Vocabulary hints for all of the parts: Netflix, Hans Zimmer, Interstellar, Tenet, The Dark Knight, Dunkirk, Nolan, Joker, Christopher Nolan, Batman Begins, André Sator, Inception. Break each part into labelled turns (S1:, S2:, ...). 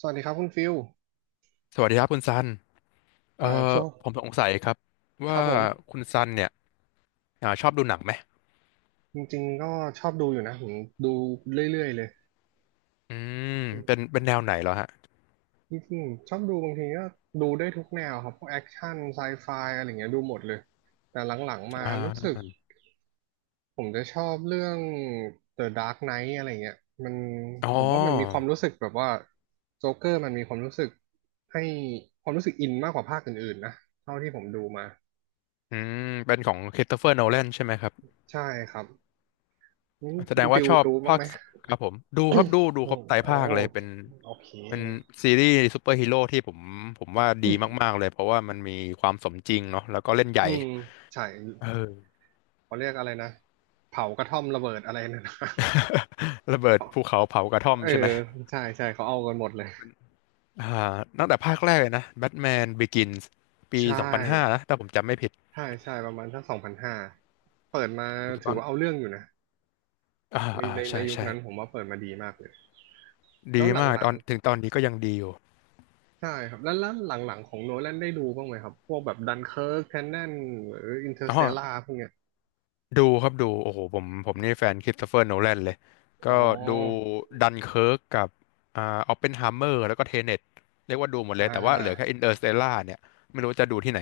S1: สวัสดีครับคุณฟิล
S2: สวัสดีครับคุณซันเอ่อ
S1: ช่วง
S2: ผมสงสัยครับ
S1: ค
S2: ว่า
S1: รับผม
S2: คุณซันเนี่ยชอบดูหนังไหม
S1: จริงๆก็ชอบดูอยู่นะผมดูเรื่อยๆเลย
S2: อืมเป็นแนวไหนเหรอฮะ
S1: จริงๆชอบดูบางทีก็ดูได้ทุกแนวครับพวกแอคชั่นไซไฟอะไรอย่างเงี้ยดูหมดเลยแต่หลังๆมา
S2: อ่
S1: รู้สึก
S2: า
S1: ผมจะชอบเรื่อง The Dark Knight อะไรเงี้ยมัน
S2: อ๋อ
S1: ผมว่ามันมีความรู้สึกแบบว่าโจ๊กเกอร์มันมีความรู้สึกให้ความรู้สึกอินมากกว่าภาคอื่นๆนะเท่าที่ผมดูมา
S2: อืเป็นของค h r i s t เฟอร์โนแลนใช่ไหมครับ
S1: ใช่ครับงั้น
S2: แส
S1: คุ
S2: ด
S1: ณ
S2: งว่า
S1: ฟิล
S2: ชอบ
S1: ดูบ้าง
S2: ภา
S1: ไห
S2: ค
S1: ม
S2: ครับผมดู
S1: อื
S2: ครั
S1: ม
S2: บดูครบไตร
S1: โอ้
S2: ภาคเลยเป็น
S1: โอเค
S2: เป็นซีรีส์ซูเปอร์ฮีโร่ที่ผมว่าดีมากๆเลยเพราะว่ามันมีความสมจริงเนาะแล้วก็เล่นให
S1: อื
S2: ญ่
S1: มใช่
S2: เออ
S1: เขาเรียกอะไรนะเผากระท่อมระเบิดอะไรน่นะ
S2: ระเบิดภูเขาเผากระท่อม
S1: เออ
S2: ใช่ไหม
S1: ใช่ใช่เขาเอากันหมดเลย
S2: อ่าตั้งแต่ภาคแรกเลยนะแบทแมนบิกินส์ปี
S1: ใช่
S2: 2005นะถ้าผมจำไม่ผิด
S1: ใช่ใช่ประมาณสักสองพันห้าเปิดมา
S2: คุณ
S1: ถือ
S2: ต้น
S1: ว่าเอาเรื่องอยู่นะ
S2: อ่า
S1: ใน
S2: อ่า
S1: ในใน
S2: ใช่
S1: ยุค
S2: ใช่
S1: นั้นผมว่าเปิดมาดีมากเลย แล้
S2: ดี
S1: วห
S2: มาก
S1: ลั
S2: ต
S1: ง
S2: อนถึงตอนนี้ก็ยังดีอยู่
S1: ๆใช่ครับ แล้วหลังๆของโนแลนได้ดูบ้างไหมครับ พวกแบบดันเคิร์กแทนแนนหรืออินเตอร์
S2: อ๋
S1: ส
S2: อ
S1: เตลล่าพวกเนี้ย
S2: ดูครับดูโอ้โหผมนี่แฟนคริสโตเฟอร์โนแลนเลยก็
S1: อ๋อ
S2: ดูดันเคิร์กกับอ่าออปเพนไฮเมอร์แล้วก็เทเน็ตเรียกว่าดูหมด
S1: อ่
S2: เลยแต่ว่าเหลือแค่อิน
S1: า
S2: เตอร์สเตล่าเนี่ยไม่รู้จะดูที่ไหน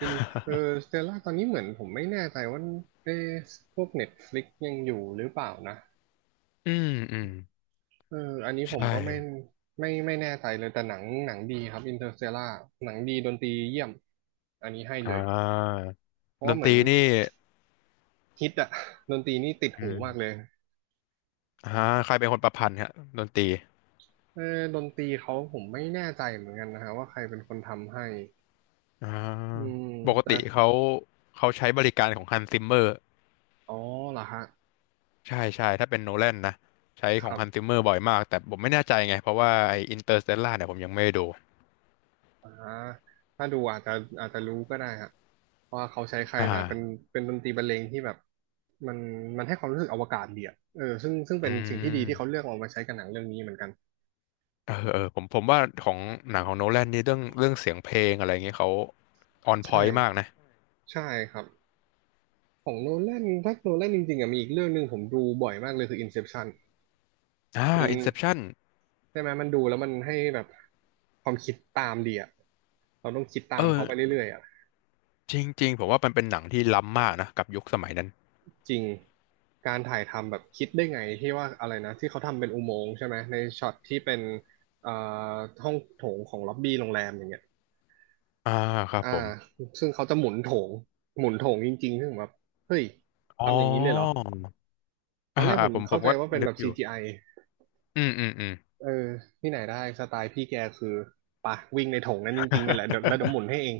S1: อินเ r อร์สเตลล่าตอนนี้เหมือนผมไม่แน่ใจว่าเอ๊ะพวกเน็ตฟลิกยังอยู่หรือเปล่านะ
S2: อืมอืม
S1: เอออันนี้ผม
S2: ใช่
S1: ก็ไม่ไม่แน่ใจเลยแต่หนังหนังดีครับอินเ r อร์สเตลล่าหนังดีดนตรีเยี่ยมอันนี้ให้
S2: อ่
S1: เลย
S2: า
S1: เพราะ
S2: ด
S1: ว่า
S2: น
S1: เห
S2: ต
S1: มือน
S2: รีนี่
S1: ฮิตอะดนตรีนี่ติด
S2: อื
S1: หู
S2: ม
S1: มากเลย
S2: อ่าใครเป็นคนประพันธ์ฮะดนตรี
S1: เออดนตรีเขาผมไม่แน่ใจเหมือนกันนะฮะว่าใครเป็นคนทำให้
S2: อ่า
S1: อืม
S2: ปก
S1: แต่
S2: ติเขาใช้บริการของฮันซิมเมอร์
S1: อ๋อเหรอฮะ
S2: ใช่ใช่ถ้าเป็นโนแลนนะใช้
S1: ค
S2: ของ
S1: รั
S2: ฮันซิ
S1: บ
S2: มเมอร์บ่อยมากแต่ผมไม่แน่ใจไงเพราะว่าไออินเตอร์สเตลล่าเนี่ยผมยังไม่ได้ดู
S1: อ่าถ้าดูอาจจะอาจจะรู้ก็ได้ฮะว่าเขาใช้ใคร
S2: อ่า
S1: แต่เป็นเป็นดนตรีบรรเลงที่แบบมันมันให้ความรู้สึกอวกาศดีอะเออซึ่ง
S2: อื
S1: เป็นสิ่งที่ดีที่เขาเลื
S2: ม
S1: อกเอามาใช้กับหนังเรื่องนี้เหมือนกัน
S2: เออเออผมว่าของหนังของโนแลนนี่เรื่องเสียงเพลงอะไรเงี้ยเขาออนพ
S1: ใช่
S2: อยต์มากนะ
S1: ใช่ครับของโนแลนถ้าโนแลนจริงๆอะมีอีกเรื่องหนึ่งผมดูบ่อยมากเลยคือ Inception
S2: อ่า
S1: มัน
S2: อินเซปชัน
S1: ใช่ไหมมันดูแล้วมันให้แบบความคิดตามดีอะเราต้องคิด
S2: เอ
S1: ตามเขา
S2: อ
S1: ไปเรื่อยๆอะ
S2: จริงๆผมว่ามันเป็นหนังที่ล้ำมากนะกับยุคสมัยนั้น
S1: จริงการถ่ายทำแบบคิดได้ไงที่ว่าอะไรนะที่เขาทำเป็นอุโมงค์ใช่ไหมในช็อตที่เป็นเอ่อห้องโถงของล็อบบี้โรงแรมอย่างเงี้ย
S2: อ่าครับ
S1: อ่า
S2: ผม
S1: ซึ่งเขาจะหมุนโถงหมุนโถงจริงๆซึ่งแบบเฮ้ย
S2: อ๋อ
S1: ทำอย่างนี้เลยเหรอตอ
S2: อ่า
S1: นแรก
S2: อ่า
S1: ผม
S2: ผมผ
S1: เข้า
S2: ม
S1: ใจ
S2: ก็
S1: ว่าเป็น
S2: นึ
S1: แบ
S2: ก
S1: บ
S2: อยู่
S1: CGI
S2: อืมอืมอืม
S1: เออที่ไหนได้สไตล์พี่แกคือปะวิ่งในโถงนั้นจริงๆเนี่ยแหละเดี๋ยวแล้วเดี๋ย วหมุนให้เอง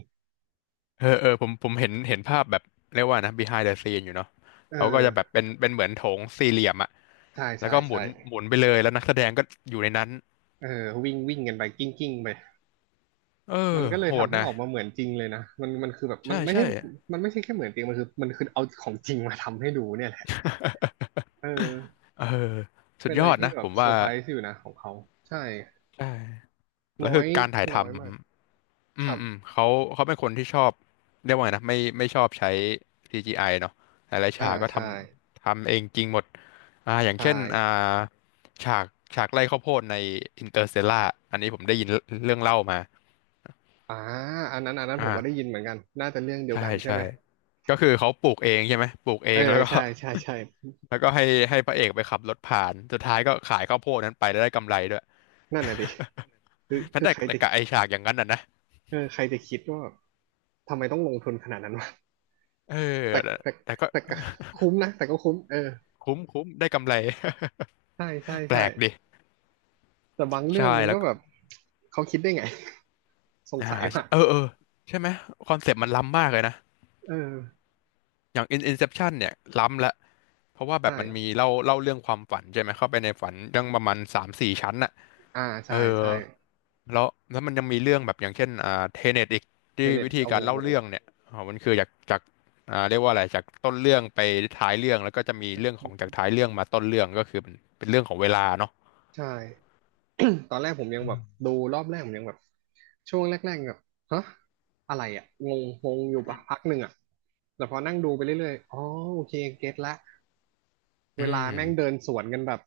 S2: เออเออผมเห็นภาพแบบเรียกว่านะ behind the scene อยู่เนาะ
S1: เอ
S2: เขาก็จะแบบ
S1: อ
S2: เป็นเหมือนโถงสี่เหลี่ยมอะ
S1: ใช่
S2: แล้ว
S1: ใช่
S2: ก็หมุ
S1: ใช่
S2: นหมุนไปเลยแล้วนักแสดงก็อยู่ในนั้น
S1: เออวิ่งวิ่งกันไปกิ้งกิ้งไป
S2: เออ
S1: มันก็เลย
S2: โหด
S1: ทำให้
S2: นะ
S1: ออกมาเหมือนจริงเลยนะมันคือแบบมัน
S2: ใช่
S1: ไม่ใช่
S2: ใช่
S1: มันไม่ใช่แค่เหมือนจริงมันคือมันคือเอาของจริงมาทำให้ดูเนี่ยแหละเออ
S2: เออสุ
S1: เป็
S2: ด
S1: น
S2: ย
S1: อะไร
S2: อด
S1: ที่
S2: นะ
S1: แบ
S2: ผ
S1: บ
S2: ม
S1: เซอ
S2: ว่า
S1: ร์ไพรส์อยู่นะของเขาใช่
S2: ใช่แล้
S1: น้
S2: ว
S1: อ
S2: คือ
S1: ย
S2: การถ่ายท
S1: น้อยมาก
S2: ำ
S1: ครับ
S2: เขาเป็นคนที่ชอบเรียกว่าไงนะไม่ชอบใช้ CGI เนาะหลายๆฉากก็ท
S1: ใช่
S2: ำทำเองจริงหมดอย่าง
S1: ใช่
S2: เช่นฉากไร่ข้าวโพดใน Interstellar อันนี้ผมได้ยินเรื่องเล่ามา
S1: อ่าอันนั้นอันนั้นผมก็ได้
S2: อ่า
S1: ยินเหมือนกันน่าจะเรื่องเดียว
S2: ใช่
S1: กันใช่
S2: ใช่
S1: ไหม
S2: ก็คือเขาปลูกเองใช่ไหมปลูกเอ
S1: เออ
S2: งแล้วก็
S1: ใช่ใช่ใช่
S2: แล้วก็ให้พระเอกไปขับรถผ่านสุดท้ายก็ขายข้าวโพดนั้นไปแล้วได้กำไรด้วย
S1: นั่นน่ะดิคือ
S2: นั่น
S1: คือ
S2: แต่
S1: ใคร
S2: แต่
S1: จะ
S2: กับไอฉากอย่างนั้นน่ะนะ
S1: เออใครจะคิดว่าทำไมต้องลงทุนขนาดนั้นวะ
S2: เออ
S1: แต่
S2: แต่
S1: แต่
S2: แต่ก็
S1: แต่ก็ คุ้มนะแต่ก็คุ้มเออ
S2: คุ้มคุ้มได้กำไร
S1: ใช่ใช่
S2: แปล
S1: ใช่
S2: กดิ
S1: แต่บางเรื่
S2: ใช่
S1: องมัน
S2: แล้
S1: ก็
S2: วก็
S1: แบบเขาคิดได้ไง สง
S2: อ่า
S1: สัย
S2: ใช่
S1: มาก
S2: เออเออ ใช่ไหมคอนเซปต์มันล้ำมากเลยนะ
S1: เออ
S2: อย่าง In Inception เนี่ยล้ำละเพราะว่าแบ
S1: ใช่
S2: บมันมีเล่าเรื่องความฝันใช่ไหม เข้าไปในฝันเรื่องประมาณสามสี่ชั้นน่ะ
S1: อ่าใช่
S2: เออ
S1: ใช่
S2: แล้วมันยังมีเรื่องแบบอย่างเช่นเทเน็ตอีก
S1: เท
S2: ที่
S1: เน็ต
S2: วิธี
S1: โอ้
S2: กา
S1: โห
S2: รเล่าเรื่องเนี่ยอ๋อมันคือจากเรียกว่าอะไร จากต้นเรื่องไปท้ายเรื่อง แล้วก็จะมีเรื่องของจากท้ายเรื่องมาต้นเรื่องก็คือเป็นเรื่องของเวลาเนาะ
S1: ใช่ ตอนแรกผมยังแบบดูรอบแรกผมยังแบบช่วงแรกๆแบบฮะอะไรอ่ะงงงงอยู่ปะพักหนึ่งอ่ะแต่พอนั่งดูไปเรื่อยๆอ๋อโอเคเก็ตละ
S2: อื
S1: เวลา
S2: ม
S1: แม่งเดินสวนกันแบบ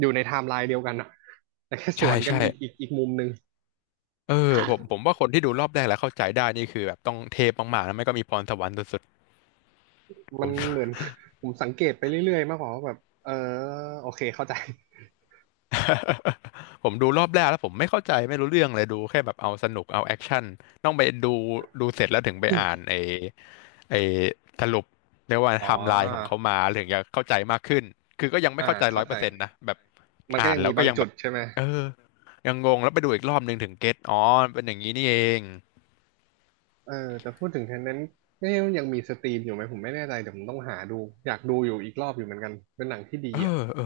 S1: อยู่ในไทม์ไลน์เดียวกันอ่ะ แต่แค่ส
S2: ใช่
S1: วนกัน
S2: ใช่
S1: อีกอีกมุมหนึ่ง
S2: เออผมว่าคนที่ดูรอบแรกแล้วเข้าใจได้นี่คือแบบต้องเทพมากๆแล้ไม่ก็มีพรสวรรค์สุดๆผ
S1: มัน
S2: ม
S1: เหมือน ผมสังเกตไปเรื่อยๆมากกว่าว่าแบบเออโอเคเข้าใจ
S2: ผมดูรอบแรกแล้วผมไม่เข้าใจไม่รู้เรื่องเลยดูแค่แบบเอาสนุกเอาแอคชั่นต้องไปดูดูเสร็จแล้วถึงไปอ่าน ไอ้ไอ้สรุปเรียกว่า
S1: อ๋อ
S2: ไทม์ไลน์ของเขามาถึงจะเข้าใจมากขึ้นคือก็ยังไม่
S1: อ่า
S2: เข้าใจร้
S1: เข้า
S2: อย
S1: ใจ
S2: เปอร์เซ็นต์นะแบบ
S1: มันก็
S2: อ่าน
S1: ยัง
S2: แล้
S1: มี
S2: วก็
S1: บาง
S2: ยัง
S1: จุ
S2: แบ
S1: ด
S2: บ
S1: ใช่ไหม
S2: เออยังงงแล้วไปดูอีกรอบหนึ่งถึงเก็ตอ๋อเป็นอย่างนี้นี่เอง
S1: เออแต่พูดถึงแทนนั้นเนี่ยยังมีสตรีมอยู่ไหมผมไม่แน่ใจเดี๋ยวผมต้องหาดูอยากดูอยู่อีกรอบอยู่เหมือนกันเป็นหนังที่ดี
S2: เอ
S1: อ่ะ
S2: อเออ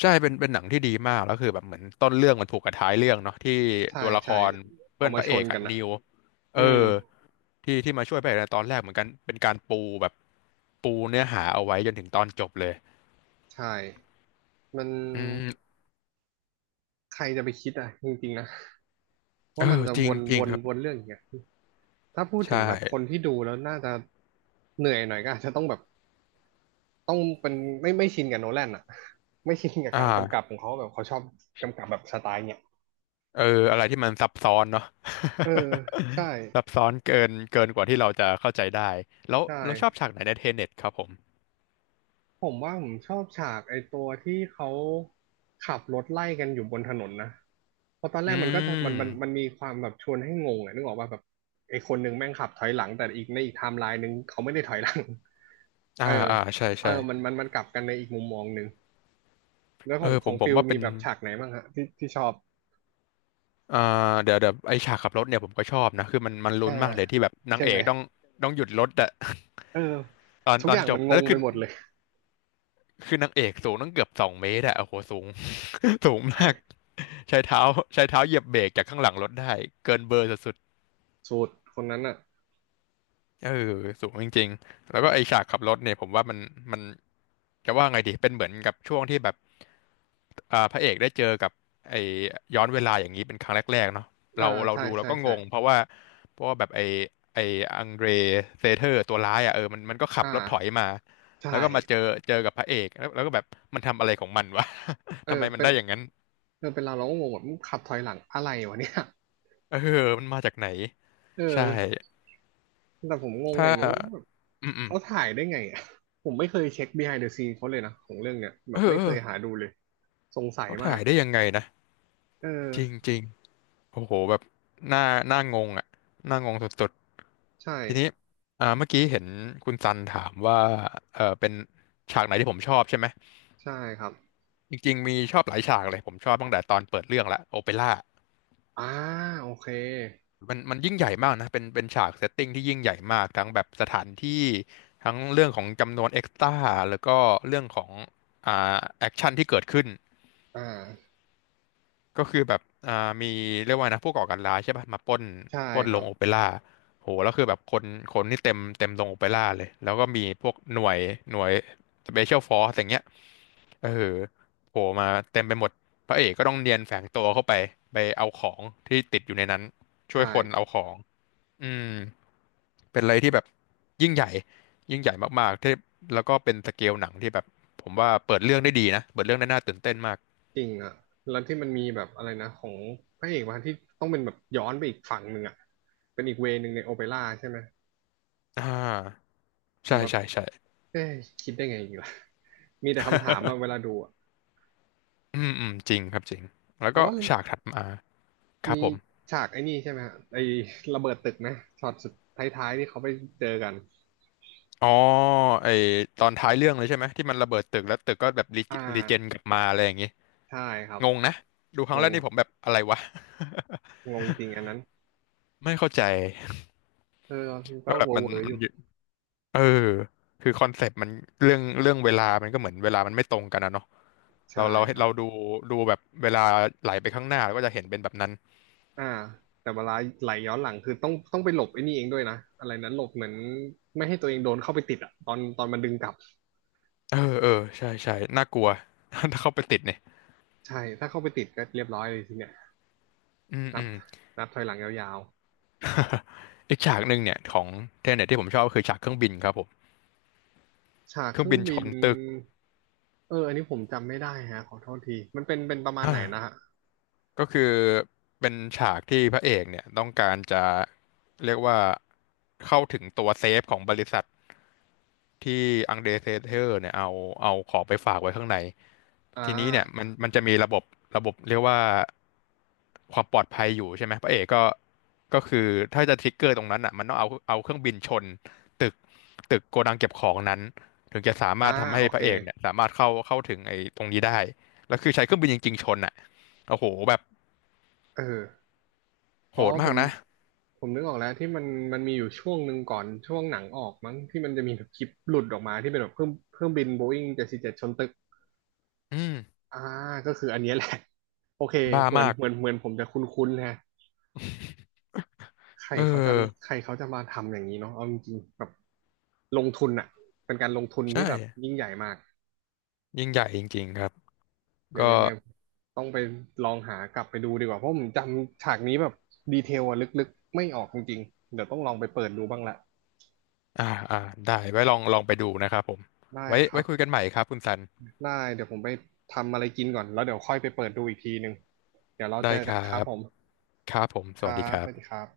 S2: ใช่เป็นหนังที่ดีมากแล้วคือแบบเหมือนต้นเรื่องมันผูกกับท้ายเรื่องเนาะที่
S1: ใช่
S2: ตัวละค
S1: ใช่
S2: ร
S1: เอา
S2: เพื่อน
S1: มา
S2: พระ
S1: ช
S2: เอ
S1: น
S2: ก
S1: กั
S2: อะ
S1: นอ่ะ
S2: นิวเอ
S1: อื
S2: อ
S1: ม
S2: ที่มาช่วยพระเอกในตอนแรกเหมือนกันเป็นการปูแบบปูเนื้อหาเอาไว้จนถึงตอนจบเลย
S1: ใช่ มัน
S2: อืม
S1: ใครจะไปคิดอ่ะจริงๆนะ
S2: เอ
S1: ว่ามัน
S2: อ
S1: จะ
S2: จ
S1: ว
S2: ริง
S1: น
S2: จริ
S1: ว
S2: ง
S1: น
S2: ครับ
S1: วนเรื่องอย่างเงี้ยถ้าพูดถึง
S2: ใช่
S1: แบบคนที่ดูแล้วน่าจะเหนื่อยหน่อยก็อาจจะต้องแบบต้องเป็นไม่ชินกับโนแลนอ่ะไม่ชินกับ
S2: อ่
S1: การกำกับ
S2: า
S1: ของเขาแบบเขาชอบกำกับแบบสไตล์เนี้ย
S2: เอออะไรที่มันซับซ้อนเนาะ
S1: เออใช่
S2: ซับซ้อนเกินกว่าที่เราจะเข้าใจได้แล้ว
S1: ใช่
S2: เราชอบฉากไหนในเทเน็ตครับผม
S1: ผมว่าผมชอบฉากไอ้ตัวที่เขาขับรถไล่กันอยู่บนถนนนะเพราะตอนแร
S2: อื
S1: กมันก็จะมัน
S2: ม
S1: มีความแบบชวนให้งงอะนึกออกว่าแบบไอ้คนหนึ่งแม่งขับถอยหลังแต่อีกในอีกไทม์ไลน์หนึ่งเขาไม่ได้ถอยหลัง
S2: อ่า
S1: เออ
S2: อ่าใช่
S1: เออ
S2: ใช่
S1: มันกลับกันในอีกมุมมองหนึ่งแล้วข
S2: เอ
S1: อง
S2: อ
S1: ข
S2: ผ
S1: อ
S2: ม
S1: ง
S2: ผม
S1: ฟิล
S2: ว่าเป็
S1: มี
S2: น
S1: แบบฉากไหนบ้างฮะที่ชอบ
S2: อ่เดี๋ยวไอฉากขับรถเนี่ยผมก็ชอบนะคือมันลุ้
S1: อ่า
S2: นมากเลยที่แบบนา
S1: ใช่
S2: งเอ
S1: ไหม
S2: กต้องหยุดรถอะ
S1: เออ
S2: ตอน
S1: ทุก
S2: ต
S1: อ
S2: อน
S1: ย่าง
S2: จ
S1: มั
S2: บ
S1: นง
S2: แล้ว
S1: งไป
S2: คือ
S1: หมดเลย
S2: คือนางเอกสูงตั้งเกือบ2 เมตรอะโอ้โหสูง สูงมาก
S1: ใช่
S2: ใช้เท้าใช้เท้าเหยียบเบรกจากข้างหลังรถได้เกินเบอร์สุด
S1: สูตรคนนั้นอ่ะ
S2: เออสูงจริงๆ แล้วก็ไอฉากขับรถเนี่ยผมว่ามันจะว่าไงดีเป็นเหมือนกับช่วงที่แบบพระเอกได้เจอกับไอย้อนเวลาอย่างนี้เป็นครั้งแรกๆเนาะ
S1: อ่า
S2: เรา
S1: ใช่
S2: ดูเรา
S1: ใช่
S2: ก็งงเพ
S1: ใช่
S2: ราะว่าเพราะว่าแบบไอไออังเดรเซเทอร์ตัวร้ายอ่ะเออมันก็ขับ
S1: อ่า
S2: รถถอยมา
S1: ใช่
S2: แล้วก็มาเจอกับพระเอกแล้วก็แบบมันทำอะไรของมันวะ
S1: เอ
S2: ทำ
S1: อ
S2: ไมมัน
S1: เป็น
S2: ได้อย่างนั้น
S1: เออเป็นเราก็งงแบบมึงขับถอยหลังอะไรวะเนี่ย
S2: เออมันมาจากไหน
S1: เอ
S2: ใช่
S1: อแต่ผมงงอ
S2: ถ้า
S1: ย่างนึงว่าแบบ
S2: อืม
S1: เขาถ่ายได้ไงอ่ะผมไม่เคยเช็ค behind the scene เขาเลยนะของเรื่องเนี้ยแบ
S2: เอ
S1: บ
S2: อ
S1: ไม่
S2: เอ
S1: เค
S2: อ
S1: ยหาดูเลยสงสัย
S2: เขา
S1: มา
S2: ถ่า
S1: ก
S2: ยได้ยังไงนะ
S1: เออ
S2: จริงจริง โอ้โหแบบหน้างงอ่ะหน้างงสุด
S1: ใช่
S2: ๆทีนี้เมื่อกี้เห็นคุณซันถามว่าเออเป็นฉากไหนที่ผมชอบใช่ไหม
S1: ใช่ครับ
S2: จริงๆมีชอบหลายฉากเลยผมชอบตั้งแต่ตอนเปิดเรื่องละโอเปร่า
S1: อ่าโอเค
S2: มันยิ่งใหญ่มากนะเป็นฉากเซตติ้งที่ยิ่งใหญ่มากทั้งแบบสถานที่ทั้งเรื่องของจำนวนเอ็กซ์ตร้าแล้วก็เรื่องของแอคชั่นที่เกิดขึ้น
S1: อ่า
S2: ก็คือแบบอ่ามีเรียกว่านะผู้ก่อการร้ายใช่ป่ะมาปล้น
S1: ใช่
S2: ปล้น
S1: ค
S2: โร
S1: รั
S2: ง
S1: บ
S2: โอเปร่าโหแล้วคือแบบคนนี่เต็มโรงโอเปร่าเลยแล้วก็มีพวกหน่วยสเปเชียลฟอร์สอย่างเงี้ยเออโผล่มาเต็มไปหมดพระเอกก็ต้องเนียนแฝงตัวเข้าไปไปเอาของที่ติดอยู่ในนั้น
S1: ใ
S2: ช่วยคนเอา
S1: ช่
S2: ของอืมเป็นอะไรที่แบบยิ่งใหญ่ยิ่งใหญ่มากๆที่แล้วก็เป็นสเกลหนังที่แบบผมว่าเปิดเรื่องได้ดีนะเปิดเรื่องได้น่าตื่นเต้นมาก
S1: จริงอ่ะแล้วที่มันมีแบบอะไรนะของพระเอกมาที่ต้องเป็นแบบย้อนไปอีกฝั่งหนึ่งอ่ะเป็นอีกเวย์หนึ่งในโอเปร่าใช่ไหม
S2: อ่า
S1: ผม
S2: ใช่
S1: แบบ
S2: ใช่ใช่
S1: เอ้ย คิดได้ไงอีกล่ะ มีแต่คำถามอะเวลาดูอะ
S2: อืมอืมจริงครับจริงแล้ว
S1: แต่
S2: ก็
S1: ว่า
S2: ฉากถัดมาครั
S1: มี
S2: บผม
S1: ฉากไอ้นี่ใช่ไหมฮะไอ้ระเบิดตึกนะช็อตสุดท้ายๆที่เขาไปเจอกัน
S2: อ๋อไอตอนท้ายเรื่องเลยใช่ไหมที่มันระเบิดตึกแล้วตึกก็แบบรี
S1: อ่า
S2: รีเจนกลับมาอะไรอย่างงี้
S1: ใช่ครับ
S2: งงนะดูครั้
S1: ง
S2: งแรก
S1: ง
S2: นี่ผมแบบอะไรวะ
S1: งงจริงอันนั้น
S2: ไม่เข้าใจ
S1: เออก็
S2: ว่าแบ
S1: เว
S2: บ
S1: อ
S2: มั
S1: ร์
S2: น
S1: เวอร์อ
S2: มัน
S1: ยู่
S2: อยู่เออคือคอนเซปต์มันเรื่องเวลามันก็เหมือนเวลามันไม่ตรงกันนะเนาะ
S1: ใช่
S2: เราเรา
S1: ครับ
S2: เราดูดูแบบเวลาไหลไปข้างหน้าเราก็จะเห็นเป็นแบบนั้น
S1: อ่าแต่เวลาไหลย้อนหลังคือต้องไปหลบไอ้นี่เองด้วยนะอะไรนั้นหลบเหมือนไม่ให้ตัวเองโดนเข้าไปติดอะตอนมันดึงกลับ
S2: เออเออใช่ใช่น่ากลัว ถ้าเข้าไปติดเนี่ย
S1: ใช่ถ้าเข้าไปติดก็เรียบร้อยเลยทีเนี้ย
S2: อืม
S1: นั
S2: อื
S1: บ
S2: ม
S1: นับถอยหลังยาว
S2: อีกฉากหนึ่งเนี่ยของเทเน็ตที่ผมชอบก็คือฉากเครื่องบินครับผม
S1: ฉาก
S2: เค
S1: เค
S2: รื่อง
S1: รื่อ
S2: บิ
S1: ง
S2: นช
S1: บิน
S2: นตึก
S1: เอออันนี้ผมจำไม่ได้ฮะขอโทษทีมันเป็นประมาณไหนนะ
S2: อ่า
S1: ฮะ
S2: ก็คือเป็นฉากที่พระเอกเนี่ยต้องการจะเรียกว่าเข้าถึงตัวเซฟของบริษัท ที่อังเดรเซเทอร์เนี่ยเอาของไปฝากไว้ข้างใน
S1: อ่
S2: ทีนี้เนี่ยมั
S1: า
S2: นมันจะมีระบบเรียกว่าความปลอดภัยอยู่ใช่ไหมพระเอกก็ก็คือถ้าจะทริกเกอร์ตรงนั้นอ่ะมันต้องเอาเครื่องบินชนตึกตึกโกดังเก็บของนั้นถึงจะสา
S1: อ่า
S2: มารถทำให้
S1: โอ
S2: พ
S1: เค
S2: ระเอกเนี่ยสามารถเข้าถึงไอ้ตรงนี้ได้แล้วคือใช้เครื่องบินจริงๆชนอ่ะโอ้โหแบบ
S1: เออ
S2: โห
S1: อ๋อ
S2: ด
S1: ผ
S2: มาก
S1: ม
S2: นะ
S1: ผมนึกออกแล้วที่มันมีอยู่ช่วงหนึ่งก่อนช่วงหนังออกมั้งที่มันจะมีแบบคลิปหลุดออกมาที่เป็นแบบเครื่องบินโบอิ้ง747ชนตึก
S2: อืม
S1: อ่าก็คืออันเนี้ยแหละโอเค
S2: บ้า
S1: เหมือน
S2: มาก
S1: เหมือนเหมือนผมจะคุ้นๆฮะใคร
S2: เอ
S1: เขาจะใค
S2: อ
S1: รเขาจะมาทำอย่างนี้เนาะเอาจริงๆแบบลงทุนอะเป็นการลงทุน
S2: ใช
S1: ที่แบบ
S2: ่
S1: ยิ่งใหญ่มาก
S2: ยิ่งใหญ่จริงๆครับ
S1: เดี๋ย
S2: ก็
S1: วยังไงต้องไปลองหากลับไปดูดีกว่าเพราะผมจำฉากนี้แบบดีเทลอะลึกๆไม่ออกจริงๆเดี๋ยวต้องลองไปเปิดดูบ้างละ
S2: อ่าอ่าได้ไว้ลองไปดูนะครับผม
S1: ได้
S2: ไว้
S1: ครั
S2: ไว้
S1: บ
S2: คุยกันใหม่ครับคุณซัน
S1: ได้เดี๋ยวผมไปทำอะไรกินก่อนแล้วเดี๋ยวค่อยไปเปิดดูอีกทีหนึ่งเดี๋ยวเราเจ
S2: ได้
S1: อ
S2: ค
S1: กันค
S2: รั
S1: รับ
S2: บ
S1: ผม
S2: ครับผมส
S1: ครั
S2: วัสดีค
S1: บ
S2: รั
S1: สวัสดี
S2: บ
S1: ครับ